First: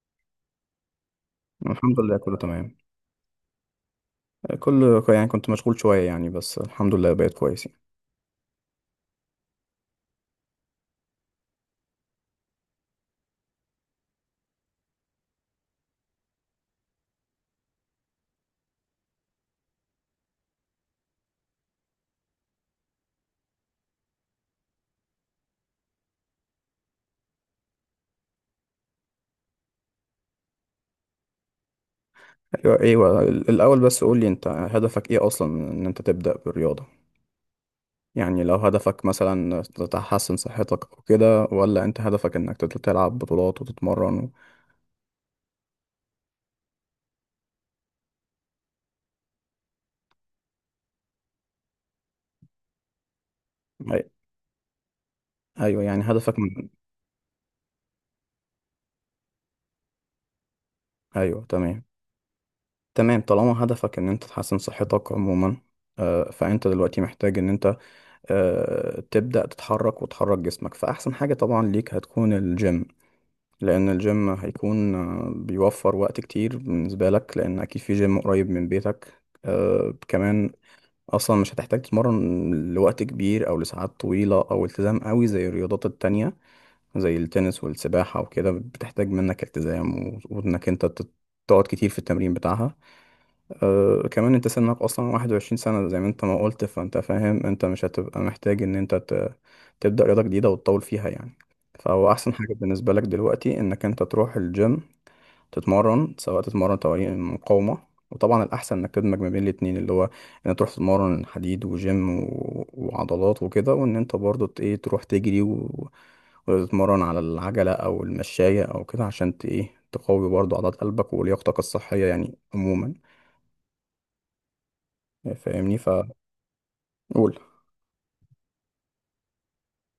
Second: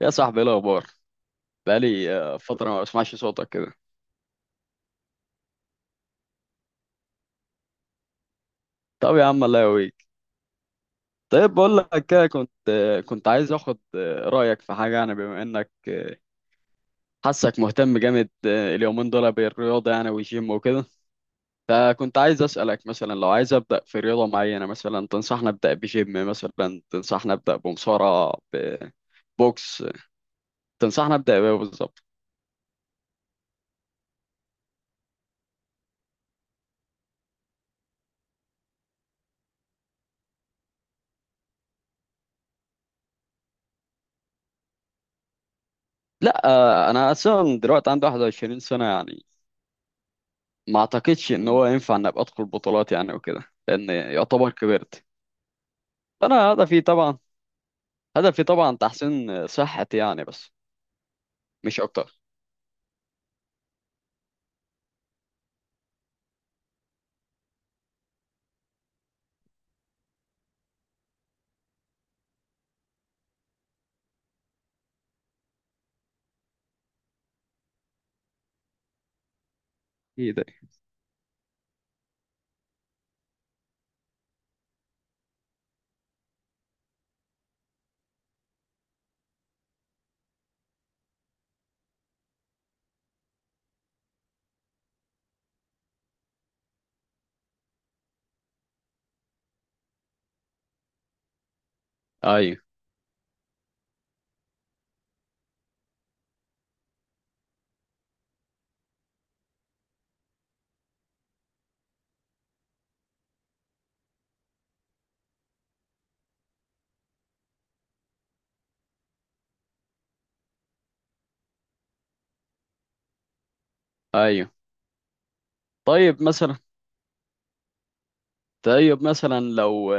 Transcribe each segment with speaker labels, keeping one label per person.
Speaker 1: يا صاحبي ايه الاخبار؟
Speaker 2: الحمد لله،
Speaker 1: بقالي
Speaker 2: كله
Speaker 1: فتره
Speaker 2: تمام.
Speaker 1: ما بسمعش صوتك كده.
Speaker 2: يعني كنت مشغول شوية، يعني بس الحمد لله بقيت كويس يعني.
Speaker 1: طب يا عم الله يقويك. طيب بقول لك كده، كنت كنت عايز اخد رايك في حاجه، يعني بما انك حاسك مهتم جامد اليومين دول بالرياضه يعني، والجيم وكده. فكنت عايز اسالك مثلا، لو عايز ابدا في رياضه معينه، مثلا تنصحني ابدا بجيم؟ مثلا تنصحني ابدا بمصارعه؟ ببوكس؟ تنصحني ابدا بايه بالظبط؟
Speaker 2: أيوة أيوة، الأول بس قولي، أنت هدفك إيه أصلا من إن أنت تبدأ بالرياضة؟ يعني لو هدفك مثلا تحسن صحتك أو كده، ولا أنت هدفك إنك تلعب بطولات وتتمرن و...
Speaker 1: لا انا اصلا دلوقتي عندي 21 سنه يعني، ما اعتقدش ان هو ينفع ان ابقى ادخل بطولات يعني وكده، لان
Speaker 2: أي-
Speaker 1: يعتبر كبرت.
Speaker 2: أيوة يعني هدفك
Speaker 1: انا
Speaker 2: من...
Speaker 1: هدفي طبعا، هدفي طبعا تحسين صحتي يعني، بس
Speaker 2: أيوة
Speaker 1: مش
Speaker 2: تمام.
Speaker 1: اكتر.
Speaker 2: تمام، طالما هدفك إن أنت تحسن صحتك عموما، فأنت دلوقتي محتاج إن أنت تبدأ تتحرك وتحرك جسمك، فأحسن حاجة طبعا ليك هتكون الجيم. لأن الجيم هيكون بيوفر وقت كتير بالنسبة لك، لأن أكيد في جيم قريب من بيتك
Speaker 1: اكيد.
Speaker 2: كمان. أصلا مش هتحتاج تتمرن لوقت كبير أو لساعات طويلة أو التزام قوي زي الرياضات التانية. زي التنس والسباحة وكده، بتحتاج منك التزام وإنك أنت تقعد كتير في التمرين بتاعها. أه كمان، انت سنك اصلا 21 سنة زي ما انت ما قلت، فانت فاهم انت مش هتبقى محتاج ان انت تبدأ رياضة جديدة وتطول فيها يعني. فهو احسن حاجة
Speaker 1: ايوه.
Speaker 2: بالنسبة لك دلوقتي انك انت تروح الجيم، تتمرن سواء تتمرن تمارين مقاومة، وطبعا الاحسن انك تدمج ما بين الاتنين، اللي هو ان تروح تتمرن حديد وجيم و... وعضلات وكده، وان انت برضو ت- ايه تروح تجري و... وتتمرن على العجلة او المشاية او كده، عشان ت... ايه تقوي برضو عضلات قلبك ولياقتك الصحية يعني عموما.
Speaker 1: ايوه.
Speaker 2: فاهمني؟ فقول.
Speaker 1: طيب مثلا، طيب مثلا لو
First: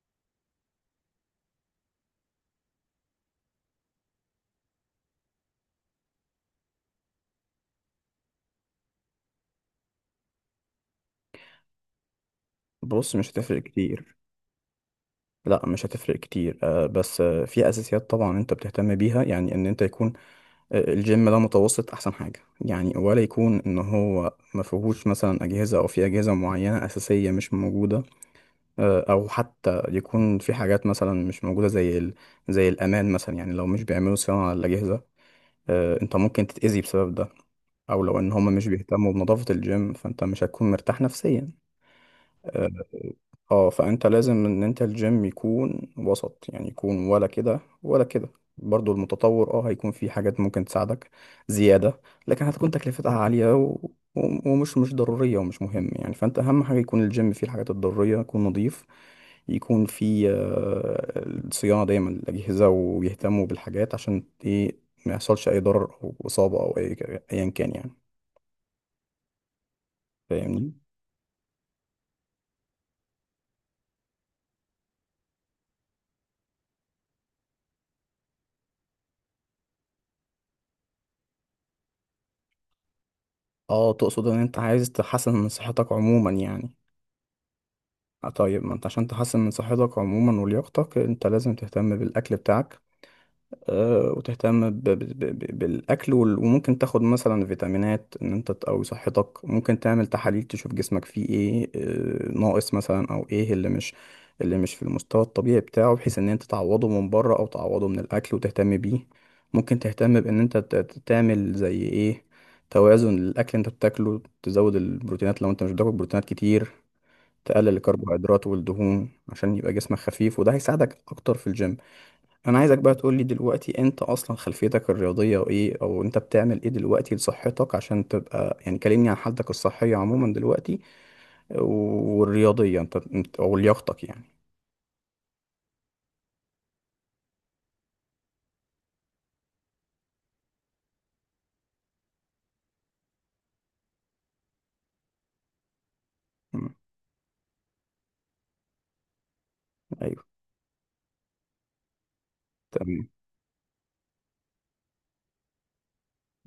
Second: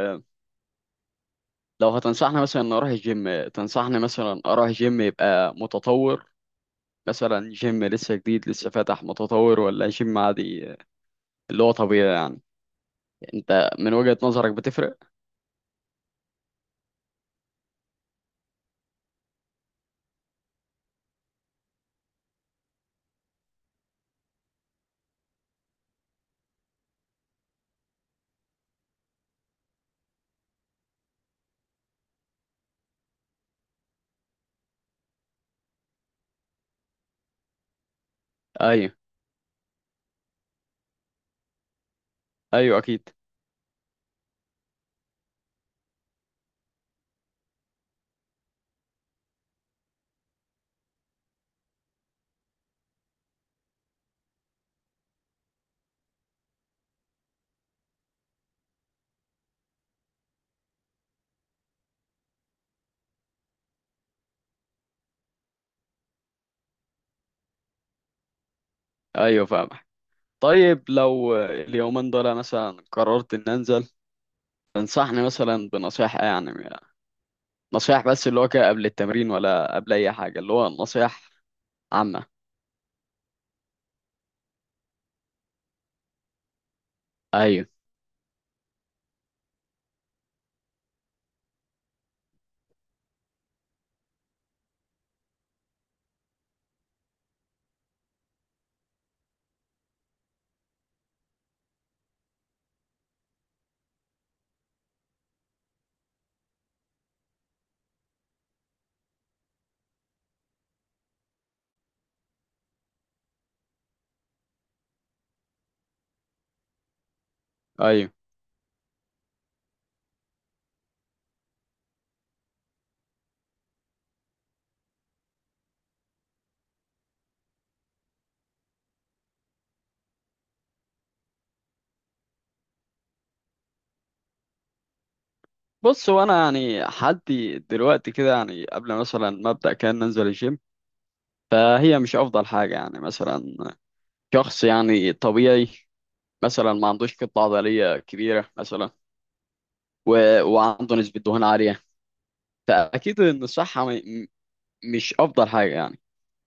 Speaker 1: لو هتنصحني مثلا ان اروح الجيم، تنصحني مثلا اروح جيم يبقى متطور؟ مثلا جيم لسه جديد لسه فاتح متطور، ولا جيم عادي اللي هو طبيعي يعني؟
Speaker 2: بص، مش هتفرق
Speaker 1: انت من
Speaker 2: كتير.
Speaker 1: وجهة نظرك بتفرق؟
Speaker 2: لا مش هتفرق كتير، بس في اساسيات طبعا انت بتهتم بيها، يعني ان انت يكون الجيم ده متوسط احسن حاجه يعني. ولا يكون ان هو ما فيهوش مثلا اجهزه، او في اجهزه معينه اساسيه مش موجوده، او حتى يكون في حاجات مثلا مش موجوده زي الامان مثلا. يعني لو مش بيعملوا صيانه على الاجهزه، انت ممكن تتاذي بسبب ده. او لو ان هم مش
Speaker 1: ايوه.
Speaker 2: بيهتموا بنظافه الجيم، فانت مش هتكون مرتاح نفسيا، آه،
Speaker 1: ايوه اكيد.
Speaker 2: اه. فانت لازم ان انت الجيم يكون وسط، يعني يكون ولا كده ولا كده. برضو المتطور اه هيكون في حاجات ممكن تساعدك زيادة، لكن هتكون تكلفتها عالية و... و- ومش مش ضرورية، ومش مهم يعني. فانت اهم حاجة يكون الجيم فيه الحاجات الضرورية، يكون نظيف، يكون فيه الصيانة دايما الأجهزة، ويهتموا بالحاجات عشان ايه ما يحصلش أي ضرر أو إصابة أو أي، أيا كان يعني.
Speaker 1: ايوه فاهم.
Speaker 2: فاهمني؟
Speaker 1: طيب لو اليومين دول مثلا قررت ان انزل، تنصحني مثلا بنصيحة إيه؟ يعني نصيحة بس اللي هو كده قبل التمرين، ولا قبل اي حاجة اللي هو نصيحة عامة.
Speaker 2: اه تقصد ان انت عايز تحسن من صحتك عموما يعني.
Speaker 1: ايوه.
Speaker 2: آه طيب، ما انت عشان تحسن من صحتك عموما ولياقتك، انت لازم تهتم بالاكل بتاعك. وتهتم بالاكل، وممكن تاخد مثلا فيتامينات، ان انت تقوي صحتك. ممكن تعمل تحاليل تشوف جسمك فيه ايه ناقص مثلا، او ايه اللي مش في المستوى الطبيعي بتاعه، بحيث ان انت تعوضه من بره او تعوضه من الاكل وتهتم بيه. ممكن تهتم بان انت تعمل زي ايه توازن للاكل اللي انت بتاكله، تزود البروتينات لو انت مش بتاكل بروتينات كتير، تقلل
Speaker 1: ايوه.
Speaker 2: الكربوهيدرات والدهون عشان يبقى جسمك خفيف، وده هيساعدك اكتر في الجيم. انا عايزك بقى تقول لي دلوقتي، انت اصلا خلفيتك الرياضيه وايه، او انت بتعمل ايه دلوقتي لصحتك عشان تبقى يعني، كلمني عن حالتك الصحيه عموما دلوقتي والرياضيه انت، او لياقتك يعني.
Speaker 1: بص، وانا يعني حدي دلوقتي كده يعني، قبل مثلا ما ابدا كان ننزل الجيم، فهي مش افضل حاجة يعني. مثلا شخص يعني طبيعي، مثلا
Speaker 2: مم.
Speaker 1: ما عندوش كتلة عضلية كبيرة مثلا،
Speaker 2: ايوه
Speaker 1: و... وعنده نسبة دهون عالية،
Speaker 2: تمام.
Speaker 1: فاكيد ان الصحة مش افضل حاجة يعني.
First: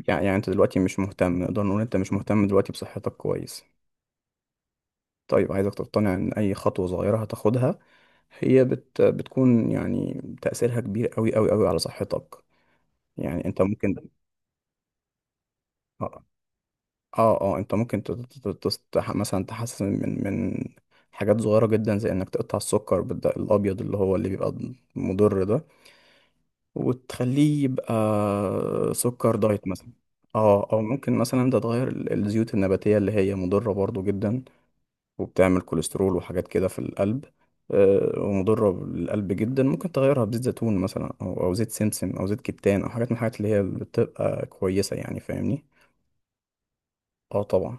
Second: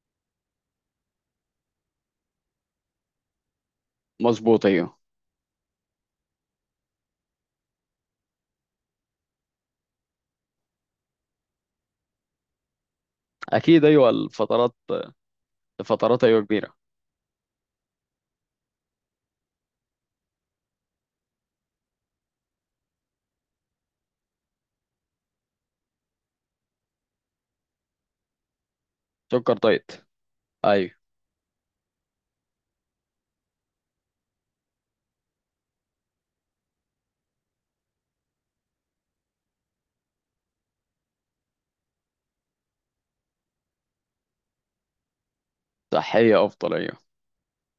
Speaker 2: يعني انت دلوقتي مش مهتم، نقدر نقول انت مش مهتم دلوقتي بصحتك كويس.
Speaker 1: مظبوط ايوه.
Speaker 2: طيب، عايزك تقتنع ان اي خطوه صغيره هتاخدها هي بتكون يعني تأثيرها كبير قوي قوي قوي على صحتك. يعني انت
Speaker 1: اكيد
Speaker 2: ممكن،
Speaker 1: ايوه الفترات،
Speaker 2: اه
Speaker 1: الفترات ايوه كبيره.
Speaker 2: انت ممكن مثلا تحسن من حاجات صغيرة جدا، زي انك تقطع السكر بالدقيق الابيض اللي هو اللي بيبقى مضر ده، وتخليه يبقى سكر
Speaker 1: سكر
Speaker 2: دايت مثلا.
Speaker 1: دايت.
Speaker 2: اه، او
Speaker 1: ايوه
Speaker 2: ممكن مثلا انت تغير الزيوت النباتية اللي هي مضرة برضو جدا، وبتعمل كوليسترول وحاجات كده في القلب، ومضرة للقلب جدا. ممكن تغيرها بزيت زيتون مثلا، أو زيت سمسم، أو زيت كتان، أو حاجات من الحاجات اللي هي بتبقى كويسة يعني. فاهمني؟
Speaker 1: صحيه افضل ايوه.
Speaker 2: اه طبعا.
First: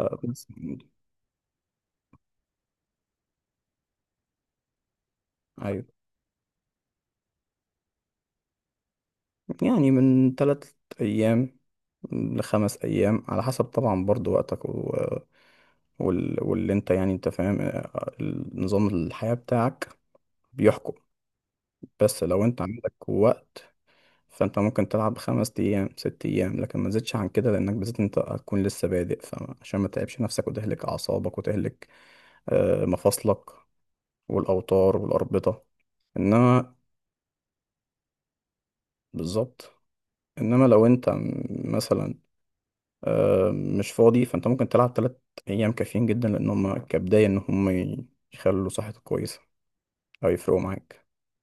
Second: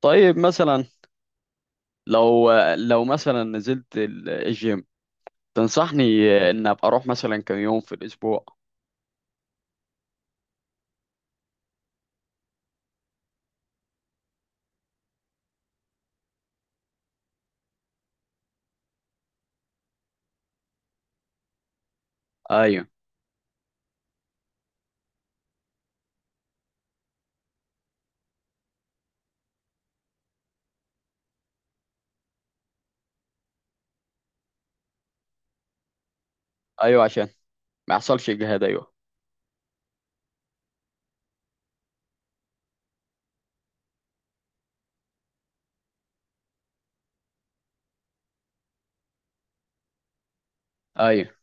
Speaker 1: طيب
Speaker 2: خمس أيام.
Speaker 1: مثلا، لو لو مثلا نزلت الجيم،
Speaker 2: ايوه
Speaker 1: تنصحني ان ابقى اروح مثلا كم يوم في الاسبوع؟
Speaker 2: يعني من ثلاث ايام لخمس ايام، على حسب طبعا برضو وقتك و... واللي انت يعني انت فاهم، نظام الحياة بتاعك بيحكم. بس لو انت
Speaker 1: ايوه.
Speaker 2: عندك وقت، فانت ممكن تلعب خمس ايام ست ايام، لكن ما تزيدش عن كده، لانك بالذات انت هتكون لسه بادئ، فعشان ما تتعبش نفسك وتهلك اعصابك وتهلك مفاصلك والاوتار والاربطة. انما
Speaker 1: ايوه عشان ما يحصلش اجهاد ايوه.
Speaker 2: بالظبط، انما لو انت مثلا مش فاضي، فانت ممكن تلعب تلات ايام، كافيين جدا لان هم كبداية ان هم يخلوا صحتك كويسة او يفرقوا معاك.
Speaker 1: ايوه.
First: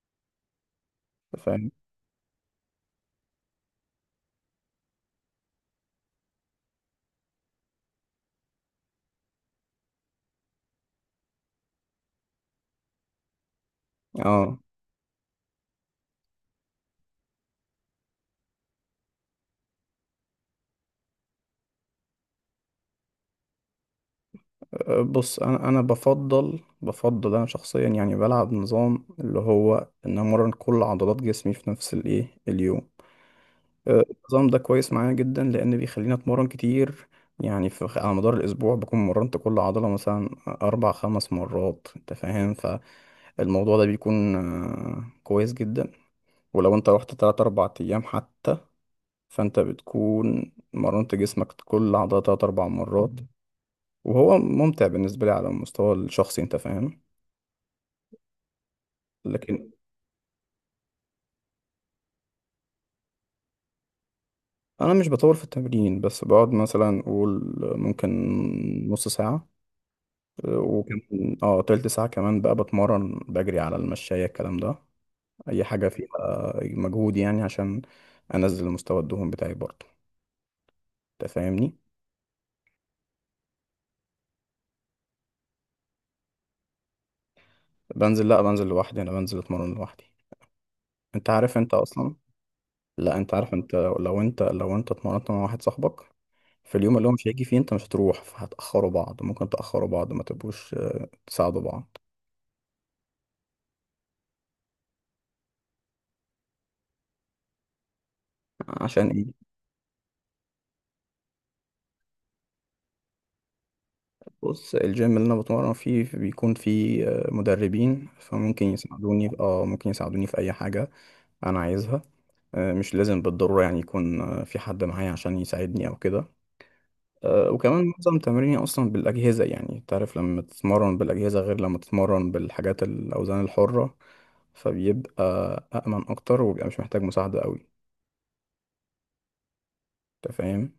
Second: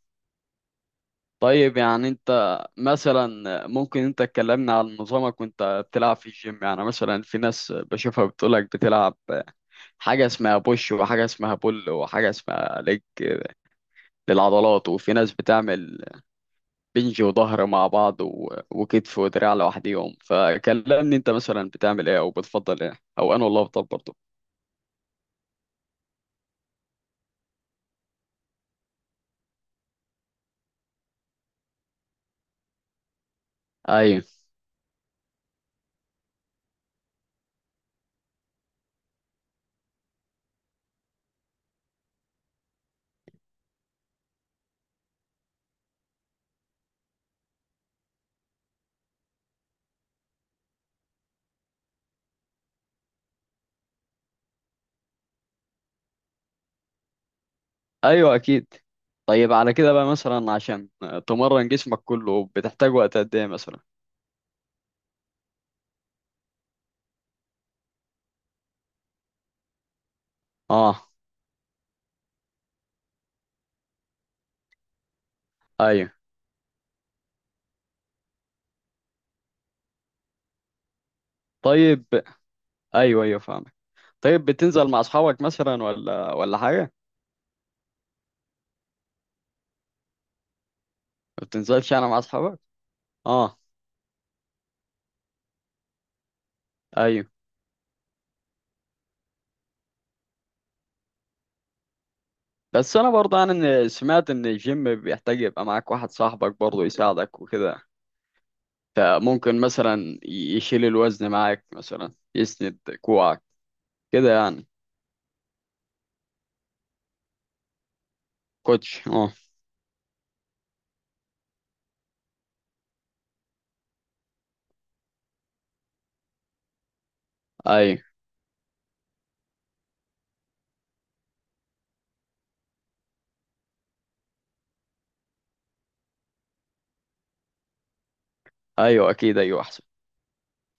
Speaker 2: فاهم؟
Speaker 1: طيب يعني انت مثلا، ممكن انت تكلمنا عن نظامك وانت بتلعب في الجيم؟ يعني مثلا في ناس بشوفها بتقولك بتلعب حاجه اسمها بوش، وحاجه اسمها بول، وحاجه اسمها ليج
Speaker 2: اه
Speaker 1: للعضلات. وفي ناس بتعمل بنج وظهر مع بعض وكتف ودراع لوحديهم. فكلمني انت مثلا بتعمل ايه، او بتفضل ايه، او انا والله بفضل برضه.
Speaker 2: بص، انا بفضل انا شخصيا يعني، بلعب نظام اللي هو ان امرن كل عضلات جسمي في نفس الايه اليوم.
Speaker 1: ايوه.
Speaker 2: النظام ده كويس معايا جدا، لان بيخليني اتمرن كتير. يعني في على مدار الاسبوع بكون مرنت كل عضله مثلا اربع خمس مرات، انت فاهم. فالموضوع ده بيكون كويس جدا. ولو انت رحت تلات أربع أيام حتى، فانت بتكون مرنت جسمك كل عضلة تلات أربع مرات. وهو ممتع بالنسبة لي على المستوى الشخصي، انت فاهم.
Speaker 1: ايوه اكيد. طيب
Speaker 2: لكن
Speaker 1: على كده بقى مثلا، عشان تمرن جسمك كله بتحتاج وقت قد ايه مثلا؟
Speaker 2: أنا مش بطول في التمرين، بس بقعد مثلا أقول ممكن نص ساعة، اه،
Speaker 1: اه.
Speaker 2: وكمان اه تلت ساعة كمان بقى، بتمرن بجري على المشاية، الكلام ده أي حاجة فيها
Speaker 1: ايوه.
Speaker 2: مجهود، يعني عشان أنزل مستوى الدهون بتاعي برضه. انت فاهمني؟
Speaker 1: طيب. ايوه ايوه فاهمك. طيب بتنزل مع اصحابك مثلا، ولا ولا حاجه؟
Speaker 2: بنزل، لأ بنزل لوحدي، أنا بنزل أتمرن لوحدي. انت
Speaker 1: ما
Speaker 2: عارف انت
Speaker 1: بتنزلش انا
Speaker 2: اصلا.
Speaker 1: مع اصحابك؟
Speaker 2: لا انت عارف،
Speaker 1: اه.
Speaker 2: انت لو انت اتمرنت مع واحد صاحبك، في اليوم اللي هو مش
Speaker 1: ايوه،
Speaker 2: هيجي فيه انت مش هتروح، فهتأخروا بعض، ممكن تأخروا بعض، ما تبقوش تساعدوا بعض.
Speaker 1: بس انا برضه انا سمعت ان الجيم بيحتاج يبقى معاك واحد صاحبك برضه يساعدك وكده،
Speaker 2: عشان ايه؟
Speaker 1: فممكن مثلا يشيل الوزن معاك، مثلا يسند كوعك كده يعني.
Speaker 2: بص الجيم اللي انا بتمرن فيه بيكون فيه مدربين، فممكن
Speaker 1: كوتش،
Speaker 2: يساعدوني
Speaker 1: اه.
Speaker 2: في- اه ممكن يساعدوني في اي حاجة انا عايزها. مش لازم بالضرورة يعني يكون في حد معايا عشان يساعدني او كده، وكمان
Speaker 1: ايوه.
Speaker 2: معظم تمريني اصلا بالاجهزة. يعني تعرف لما تتمرن بالاجهزة غير لما تتمرن بالحاجات الاوزان الحرة، فبيبقى أأمن أكتر وبيبقى مش محتاج مساعدة أوي.
Speaker 1: ايوه اكيد ايوه احسن.
Speaker 2: أنت فاهم؟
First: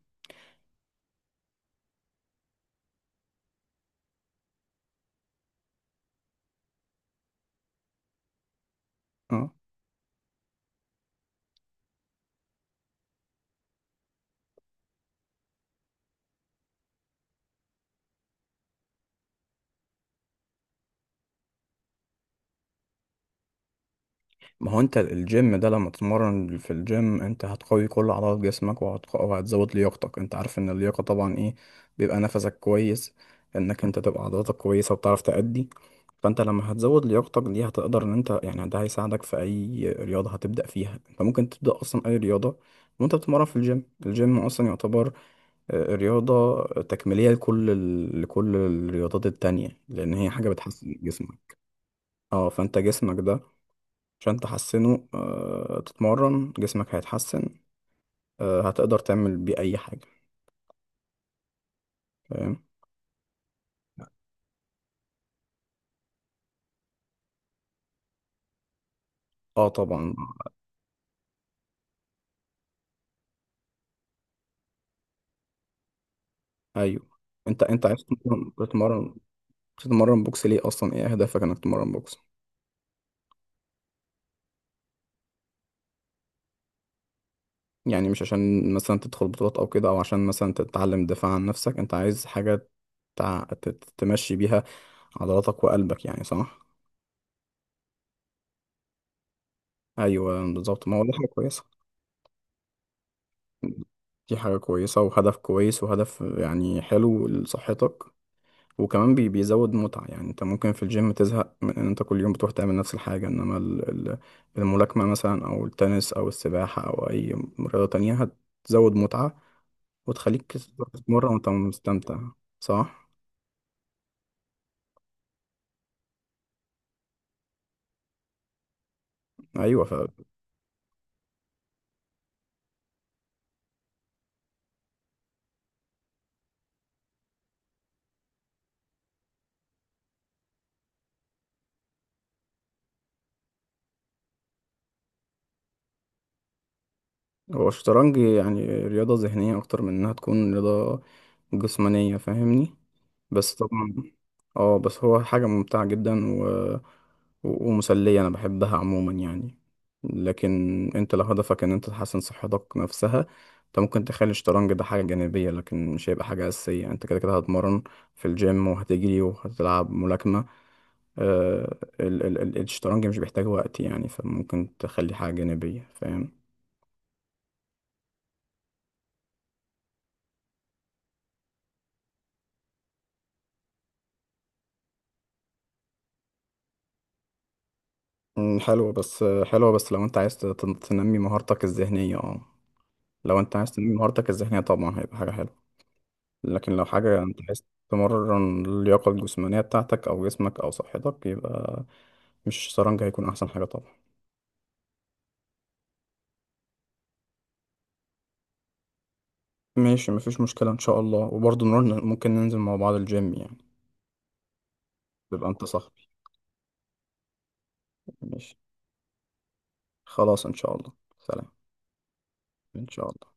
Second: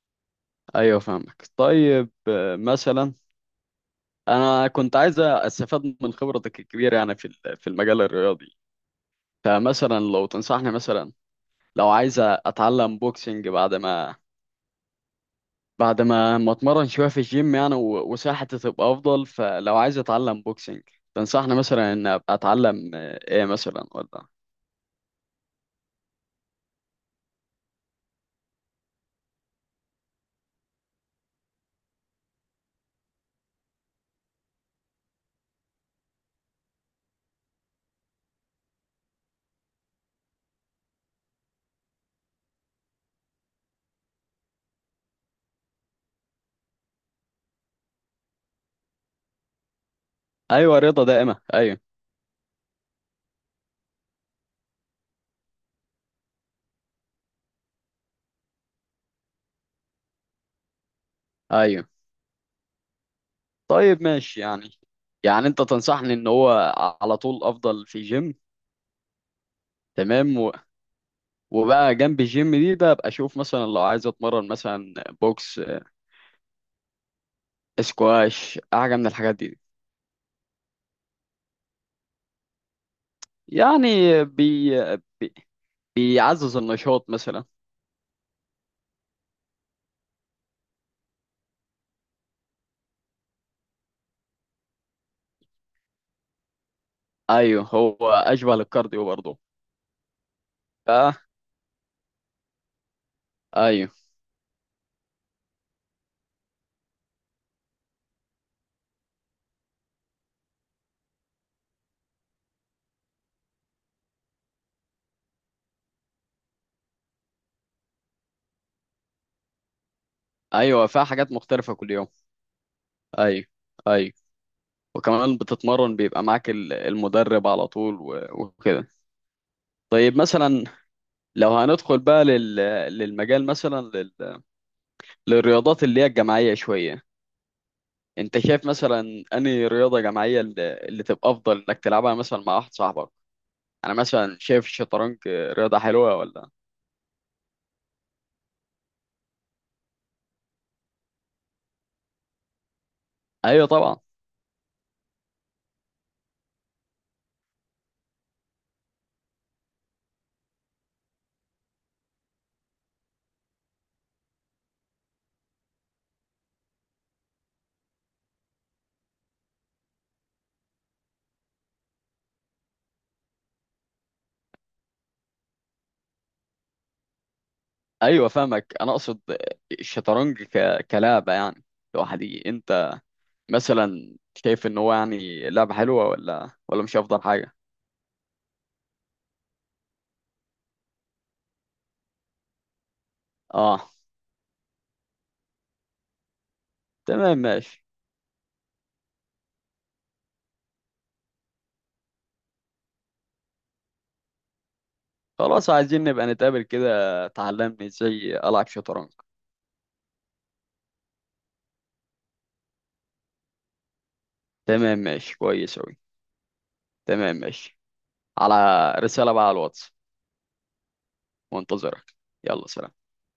Speaker 1: ايوه فاهمك. طيب مثلا انا كنت عايز استفاد من خبرتك الكبيره يعني في في المجال الرياضي.
Speaker 2: اه،
Speaker 1: فمثلا لو تنصحني مثلا، لو عايز اتعلم بوكسنج بعد ما، بعد ما اتمرن شويه في الجيم يعني وصحتي تبقى افضل، فلو عايز اتعلم بوكسنج تنصحني مثلا ان ابقى اتعلم ايه مثلا، ولا؟
Speaker 2: ما هو أنت الجيم ده لما تتمرن في الجيم أنت هتقوي كل عضلات جسمك، وهتزود لياقتك. أنت عارف إن اللياقة طبعا إيه؟ بيبقى نفسك كويس، إنك أنت تبقى عضلاتك كويسة وبتعرف تأدي. فأنت لما هتزود لياقتك دي هتقدر إن أنت يعني ده هيساعدك في أي رياضة هتبدأ فيها. أنت ممكن تبدأ أصلا أي رياضة وأنت بتتمرن في الجيم. الجيم أصلا يعتبر الرياضة تكميلية لكل لكل الرياضات التانية، لأن هي حاجة
Speaker 1: ايوه
Speaker 2: بتحسن
Speaker 1: رضا دائمة
Speaker 2: جسمك.
Speaker 1: ايوه.
Speaker 2: اه فانت جسمك ده عشان تحسنه، آه تتمرن جسمك هيتحسن، آه هتقدر تعمل بيه أي حاجة.
Speaker 1: ايوه.
Speaker 2: فاهم؟
Speaker 1: طيب ماشي يعني. يعني انت تنصحني ان هو على طول افضل في جيم.
Speaker 2: اه طبعا.
Speaker 1: تمام. وبقى جنب الجيم دي ده ابقى اشوف مثلا، لو عايز اتمرن مثلا بوكس،
Speaker 2: أيوه، انت عايز تتمرن،
Speaker 1: سكواش، حاجة من
Speaker 2: تتمرن
Speaker 1: الحاجات دي
Speaker 2: تتمرن بوكس ليه أصلا؟ ايه أهدافك إنك تتمرن بوكس؟
Speaker 1: يعني. بي... بي... بيعزز النشاط مثلا.
Speaker 2: يعني مش عشان مثلا تدخل بطولات أو كده، أو عشان مثلا تتعلم الدفاع عن نفسك، انت عايز حاجة تع... ت- تمشي بيها عضلاتك وقلبك، يعني صح؟
Speaker 1: ايوه هو اشبه للكارديو برضه.
Speaker 2: ايوه بالظبط. ما هو دي
Speaker 1: ف...
Speaker 2: حاجه كويسه،
Speaker 1: ايوه.
Speaker 2: دي حاجه كويسه وهدف كويس، وهدف يعني حلو لصحتك. وكمان بيزود متعه. يعني انت ممكن في الجيم تزهق من ان انت كل يوم بتروح تعمل نفس الحاجه، انما الملاكمه مثلا او التنس او السباحه او اي رياضه تانية هتزود متعه، وتخليك
Speaker 1: ايوه فيها حاجات
Speaker 2: تتمرن وانت
Speaker 1: مختلفة كل يوم.
Speaker 2: مستمتع. صح
Speaker 1: ايوه. ايوه. وكمان بتتمرن بيبقى معاك المدرب على طول وكده.
Speaker 2: ايوه.
Speaker 1: طيب مثلا، لو هندخل بقى للمجال مثلا، للرياضات اللي هي الجماعية شوية، انت شايف مثلا انهي رياضة جماعية اللي تبقى افضل انك تلعبها مثلا مع واحد صاحبك؟ انا مثلا شايف الشطرنج رياضة حلوة، ولا؟
Speaker 2: هو الشطرنج يعني رياضة ذهنية أكتر من إنها تكون رياضة جسمانية، فاهمني. بس
Speaker 1: ايوه
Speaker 2: طبعا
Speaker 1: طبعا.
Speaker 2: اه، بس هو حاجة ممتعة جدا و... ومسلية، أنا بحبها عموما يعني. لكن أنت لو هدفك إن أنت تحسن صحتك نفسها، أنت ممكن تخلي الشطرنج ده حاجة جانبية، لكن مش هيبقى حاجة أساسية. أنت كده كده هتمرن في الجيم وهتجري وهتلعب ملاكمة. الشطرنج مش بيحتاج وقت يعني، فممكن تخلي حاجة جانبية. فاهم؟
Speaker 1: ايوه فاهمك. انا اقصد الشطرنج كلعبة يعني، لوحدي، انت مثلا شايف ان هو يعني لعبة حلوة، ولا مش افضل حاجة؟
Speaker 2: حلو. بس حلوة بس لو انت عايز تنمي مهارتك الذهنية، اه لو انت عايز
Speaker 1: اه.
Speaker 2: تنمي مهارتك الذهنية طبعا هيبقى حاجة حلوة. لكن لو حاجة انت
Speaker 1: تمام
Speaker 2: عايز
Speaker 1: ماشي.
Speaker 2: تمرن اللياقة الجسمانية بتاعتك او جسمك او صحتك، يبقى مش شطرنج هيكون احسن حاجة طبعا.
Speaker 1: خلاص عايزين نبقى نتقابل كده تعلمني ازاي العب شطرنج.
Speaker 2: ماشي مفيش مشكلة، ان شاء الله. وبرضه ممكن ننزل مع بعض الجيم يعني،
Speaker 1: تمام ماشي
Speaker 2: تبقى انت
Speaker 1: كويس أوي.
Speaker 2: صاحبي.
Speaker 1: تمام ماشي. على
Speaker 2: ماشي.
Speaker 1: رسالة بقى على الواتس.
Speaker 2: خلاص ان شاء الله. سلام.
Speaker 1: وانتظرك. يلا
Speaker 2: ان
Speaker 1: سلام.
Speaker 2: شاء الله.